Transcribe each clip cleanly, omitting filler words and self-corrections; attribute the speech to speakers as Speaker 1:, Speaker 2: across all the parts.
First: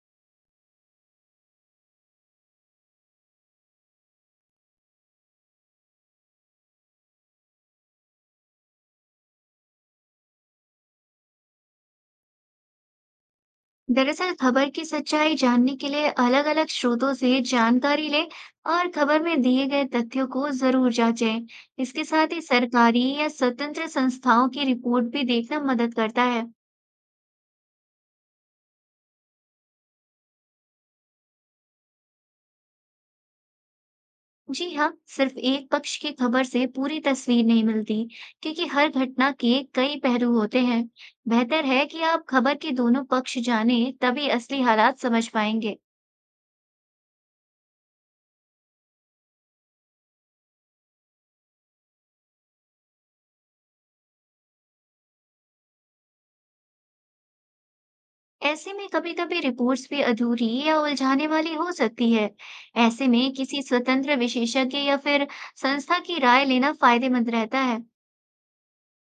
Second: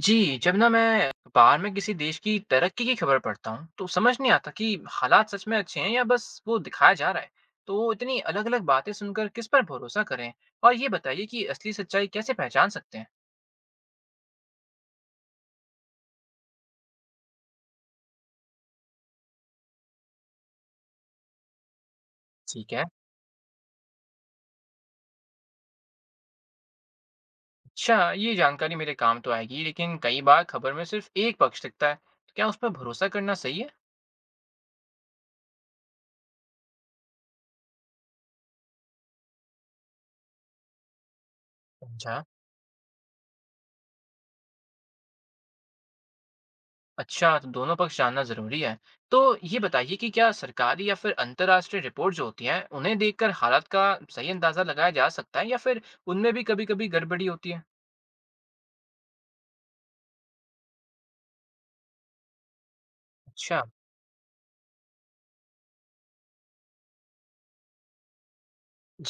Speaker 1: जी, जब ना मैं अखबार में किसी देश की तरक्की की खबर पढ़ता हूँ, तो समझ नहीं आता कि हालात सच में अच्छे हैं या बस वो दिखाया जा रहा है। तो इतनी अलग-अलग बातें सुनकर किस पर भरोसा करें? और ये बताइए कि असली सच्चाई कैसे पहचान सकते हैं?
Speaker 2: दरअसल खबर की सच्चाई जानने के लिए अलग-अलग स्रोतों से जानकारी लें और खबर में दिए गए तथ्यों को जरूर जांचें। इसके साथ ही
Speaker 1: ठीक है।
Speaker 2: सरकारी या स्वतंत्र संस्थाओं की रिपोर्ट भी देखना मदद करता है।
Speaker 1: अच्छा, ये जानकारी मेरे काम तो आएगी, लेकिन कई बार खबर में सिर्फ एक पक्ष दिखता है। तो क्या उस पर भरोसा करना सही है?
Speaker 2: जी हाँ, सिर्फ एक पक्ष की खबर से पूरी तस्वीर नहीं मिलती, क्योंकि हर घटना के कई पहलू होते हैं। बेहतर है कि
Speaker 1: अच्छा।
Speaker 2: आप खबर के दोनों पक्ष जानें, तभी असली हालात समझ पाएंगे।
Speaker 1: अच्छा, तो दोनों पक्ष जानना ज़रूरी है। तो ये बताइए कि क्या सरकारी या फिर अंतर्राष्ट्रीय रिपोर्ट जो होती हैं, उन्हें देखकर हालात का सही अंदाज़ा लगाया जा सकता है या फिर उनमें भी कभी-कभी गड़बड़ी होती है?
Speaker 2: ऐसे में कभी-कभी रिपोर्ट्स भी अधूरी या उलझाने वाली हो सकती है। ऐसे में
Speaker 1: अच्छा।
Speaker 2: किसी स्वतंत्र विशेषज्ञ या फिर संस्था की राय लेना फायदेमंद रहता है।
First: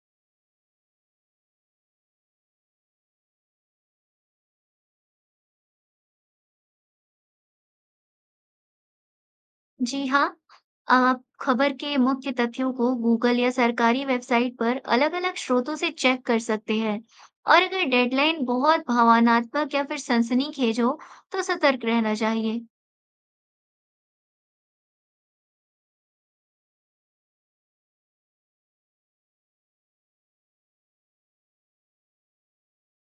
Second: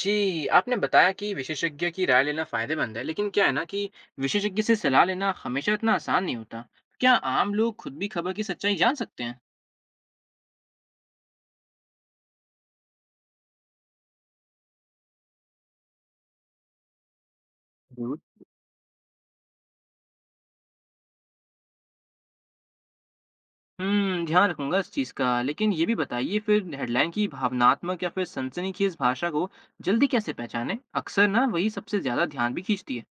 Speaker 1: जी, आपने बताया कि विशेषज्ञ की राय लेना फायदेमंद है, लेकिन क्या है ना कि विशेषज्ञ से सलाह लेना हमेशा इतना आसान नहीं होता। क्या आम लोग खुद भी खबर की सच्चाई जान सकते हैं?
Speaker 2: जी हाँ, आप खबर के मुख्य तथ्यों को गूगल या सरकारी वेबसाइट पर अलग-अलग स्रोतों से चेक कर सकते हैं। और अगर डेडलाइन बहुत भावनात्मक या फिर सनसनीखेज हो, तो सतर्क रहना चाहिए।
Speaker 1: हुँ, ध्यान रखूँगा इस चीज़ का। लेकिन ये भी बताइए फिर हेडलाइन की भावनात्मक या फिर सनसनीखेज़ भाषा को जल्दी कैसे पहचानें? अक्सर ना वही सबसे ज़्यादा ध्यान भी खींचती है।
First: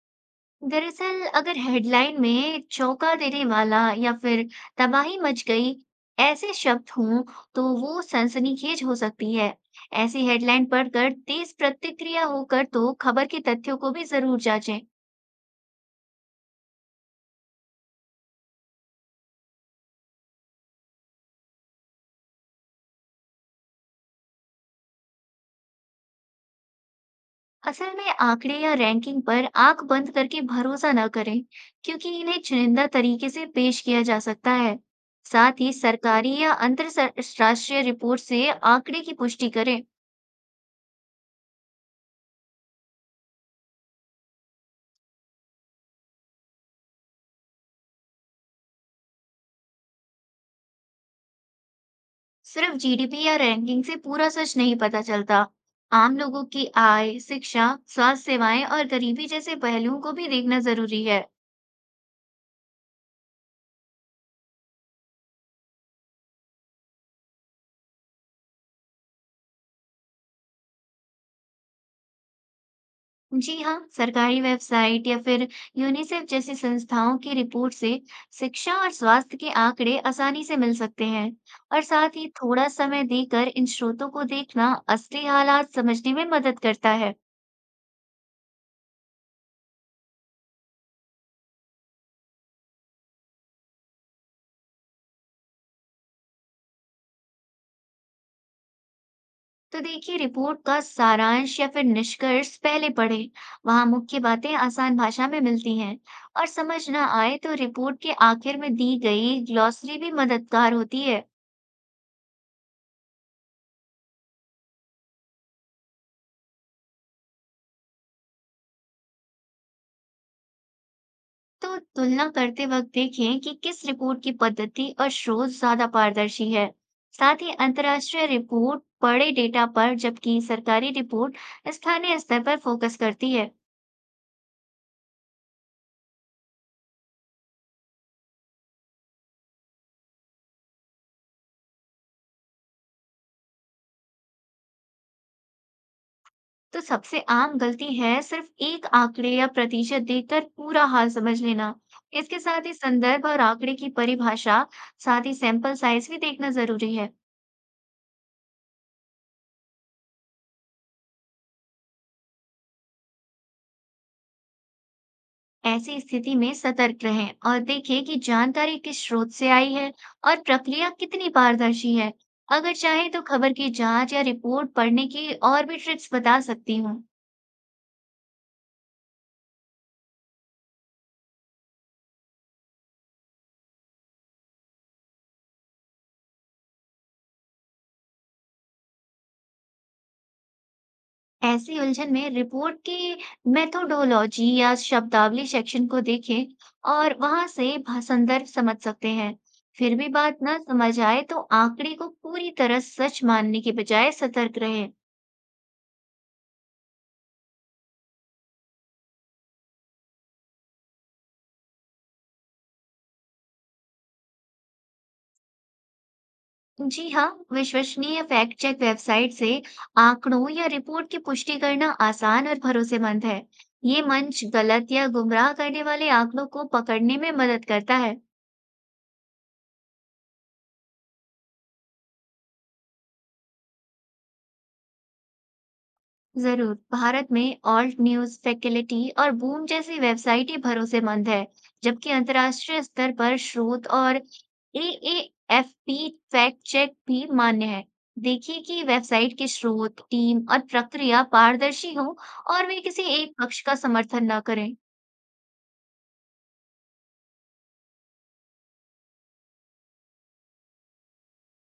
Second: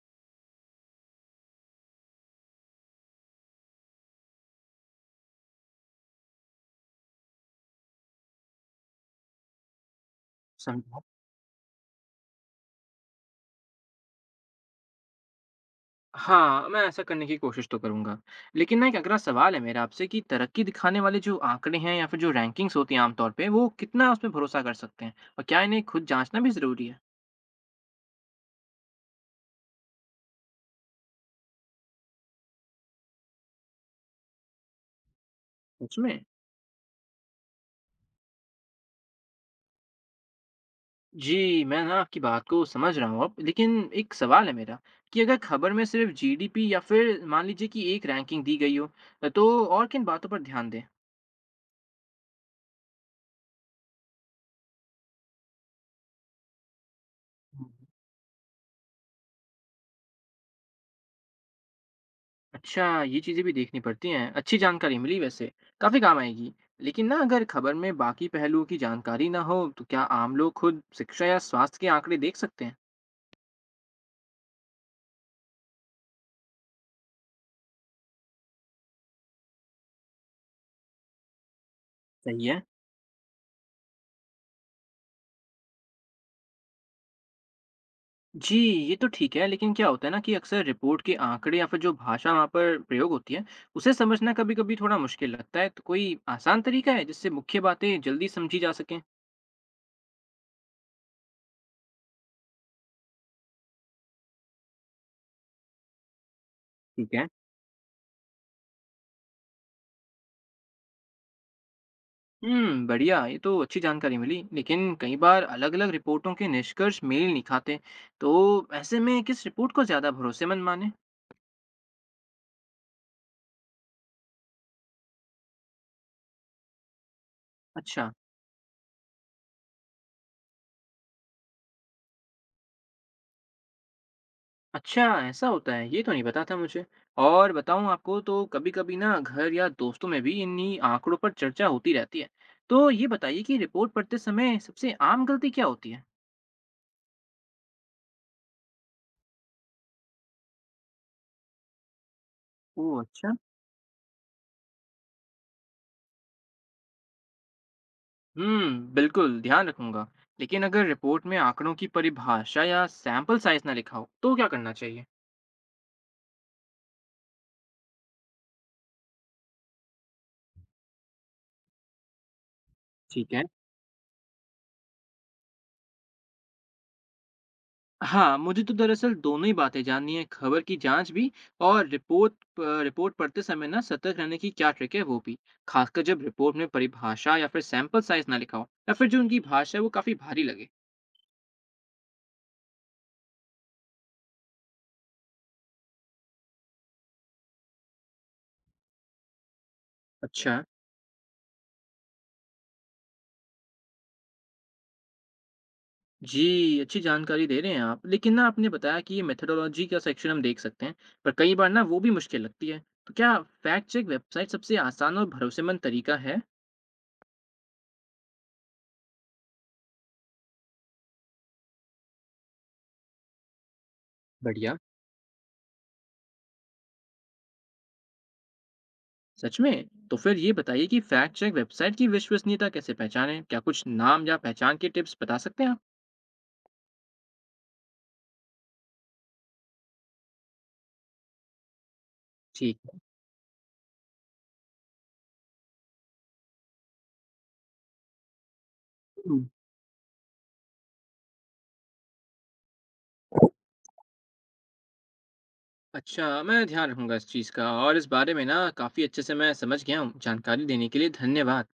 Speaker 2: दरअसल अगर हेडलाइन में चौंका देने वाला या फिर तबाही मच गई ऐसे शब्द हों तो वो सनसनीखेज हो सकती है। ऐसी हेडलाइन
Speaker 1: समझा।
Speaker 2: पढ़कर तेज प्रतिक्रिया होकर तो खबर के तथ्यों को भी जरूर जांचें।
Speaker 1: हाँ, मैं ऐसा करने की कोशिश तो करूँगा। लेकिन ना एक अगला सवाल है मेरा आपसे कि तरक्की दिखाने वाले जो आंकड़े हैं या फिर जो रैंकिंग्स होती हैं आम तौर पे, वो कितना उसपे भरोसा कर सकते हैं? और क्या इन्हें खुद जाँचना भी ज़रूरी है?
Speaker 2: असल में आंकड़े या रैंकिंग पर आंख बंद करके भरोसा न करें, क्योंकि इन्हें चुनिंदा तरीके से पेश किया जा सकता है। साथ ही
Speaker 1: सच में?
Speaker 2: सरकारी या अंतरराष्ट्रीय रिपोर्ट से आंकड़े की पुष्टि करें।
Speaker 1: जी, मैं ना आपकी बात को समझ रहा हूँ अब, लेकिन एक सवाल है मेरा कि अगर खबर में सिर्फ जीडीपी या फिर मान लीजिए कि एक रैंकिंग दी गई हो, तो और किन बातों पर ध्यान दें?
Speaker 2: सिर्फ जीडीपी या रैंकिंग से पूरा सच नहीं पता चलता। आम लोगों की आय, शिक्षा,
Speaker 1: हम्म।
Speaker 2: स्वास्थ्य सेवाएं और गरीबी जैसे पहलुओं को भी देखना जरूरी है।
Speaker 1: अच्छा, ये चीज़ें भी देखनी पड़ती हैं। अच्छी जानकारी मिली वैसे, काफ़ी काम आएगी। लेकिन ना अगर खबर में बाकी पहलुओं की जानकारी ना हो, तो क्या आम लोग खुद शिक्षा या स्वास्थ्य के आंकड़े देख सकते हैं?
Speaker 2: जी हाँ, सरकारी वेबसाइट या फिर यूनिसेफ जैसी संस्थाओं की रिपोर्ट से शिक्षा और स्वास्थ्य के आंकड़े आसानी से मिल सकते हैं। और साथ ही
Speaker 1: सही है।
Speaker 2: थोड़ा समय देकर इन स्रोतों को देखना असली हालात समझने में मदद करता है।
Speaker 1: जी, ये तो ठीक है, लेकिन क्या होता है ना कि अक्सर रिपोर्ट के आंकड़े या फिर जो भाषा वहाँ पर प्रयोग होती है, उसे समझना कभी-कभी थोड़ा मुश्किल लगता है। तो कोई आसान तरीका है जिससे मुख्य बातें जल्दी समझी जा सकें?
Speaker 2: तो देखिए, रिपोर्ट का सारांश या फिर निष्कर्ष पहले पढ़ें। वहां मुख्य बातें आसान भाषा में मिलती हैं, और समझ ना
Speaker 1: ठीक है।
Speaker 2: आए तो रिपोर्ट के आखिर में दी गई ग्लॉसरी भी मददगार होती है।
Speaker 1: बढ़िया, ये तो अच्छी जानकारी मिली। लेकिन कई बार अलग-अलग रिपोर्टों के निष्कर्ष मेल नहीं खाते, तो ऐसे में किस रिपोर्ट को ज़्यादा भरोसेमंद माने?
Speaker 2: तो तुलना करते वक्त देखें कि किस रिपोर्ट की पद्धति और स्रोत ज्यादा पारदर्शी है। साथ ही
Speaker 1: अच्छा।
Speaker 2: अंतर्राष्ट्रीय रिपोर्ट बड़े डेटा पर, जबकि सरकारी रिपोर्ट स्थानीय स्तर पर फोकस करती है।
Speaker 1: अच्छा, ऐसा होता है, ये तो नहीं पता था मुझे। और बताऊँ आपको तो कभी-कभी ना घर या दोस्तों में भी इन्हीं आंकड़ों पर चर्चा होती रहती है। तो ये बताइए कि रिपोर्ट पढ़ते समय सबसे आम गलती क्या होती है?
Speaker 2: तो सबसे आम गलती है सिर्फ एक आंकड़े या प्रतिशत देखकर पूरा हाल समझ लेना। इसके साथ ही
Speaker 1: ओह,
Speaker 2: संदर्भ
Speaker 1: अच्छा।
Speaker 2: और आंकड़े की परिभाषा, साथ ही सैंपल साइज भी देखना जरूरी है।
Speaker 1: बिल्कुल ध्यान रखूंगा। लेकिन अगर रिपोर्ट में आंकड़ों की परिभाषा या सैंपल साइज ना लिखा हो, तो क्या करना चाहिए?
Speaker 2: ऐसी स्थिति में सतर्क रहें और देखें कि जानकारी किस स्रोत से आई है और प्रक्रिया कितनी पारदर्शी है। अगर चाहे तो
Speaker 1: ठीक है।
Speaker 2: खबर की जांच या रिपोर्ट पढ़ने की और भी ट्रिक्स बता सकती हूँ।
Speaker 1: हाँ, मुझे तो दरअसल दोनों ही बातें जाननी है, खबर की जांच भी और रिपोर्ट पढ़ते समय ना सतर्क रहने की क्या ट्रिक है वो भी, खासकर जब रिपोर्ट में परिभाषा या फिर सैंपल साइज ना लिखा हो या फिर जो उनकी भाषा है वो काफी भारी लगे।
Speaker 2: ऐसी उलझन में रिपोर्ट की मेथोडोलॉजी या शब्दावली सेक्शन को देखें, और वहां से संदर्भ समझ सकते हैं। फिर भी बात
Speaker 1: अच्छा।
Speaker 2: ना समझ आए तो आंकड़े को पूरी तरह सच मानने के बजाय सतर्क रहें।
Speaker 1: जी, अच्छी जानकारी दे रहे हैं आप, लेकिन ना आपने बताया कि ये मेथोडोलॉजी का सेक्शन हम देख सकते हैं, पर कई बार ना वो भी मुश्किल लगती है। तो क्या फैक्ट चेक वेबसाइट सबसे आसान और भरोसेमंद तरीका है?
Speaker 2: जी हाँ, विश्वसनीय फैक्ट चेक वेबसाइट से आंकड़ों या रिपोर्ट की पुष्टि करना आसान और भरोसेमंद है। ये मंच
Speaker 1: बढ़िया।
Speaker 2: गलत या गुमराह करने वाले आंकड़ों को पकड़ने में मदद करता है।
Speaker 1: सच में? तो फिर ये बताइए कि फैक्ट चेक वेबसाइट की विश्वसनीयता कैसे पहचानें? क्या कुछ नाम या पहचान के टिप्स बता सकते हैं आप?
Speaker 2: जरूर, भारत में ऑल्ट न्यूज, फैकल्टी और बूम जैसी वेबसाइट ही भरोसेमंद है, जबकि
Speaker 1: ठीक
Speaker 2: अंतर्राष्ट्रीय
Speaker 1: है।
Speaker 2: स्तर पर स्रोत और एएएफपी फैक्ट चेक भी मान्य है। देखिए कि वेबसाइट
Speaker 1: हम्म।
Speaker 2: के स्रोत, टीम और प्रक्रिया पारदर्शी हो और वे किसी एक पक्ष का समर्थन न करें।
Speaker 1: अच्छा, मैं ध्यान रखूंगा इस चीज़ का। और इस बारे में ना काफ़ी अच्छे से मैं समझ गया हूँ। जानकारी देने के लिए धन्यवाद।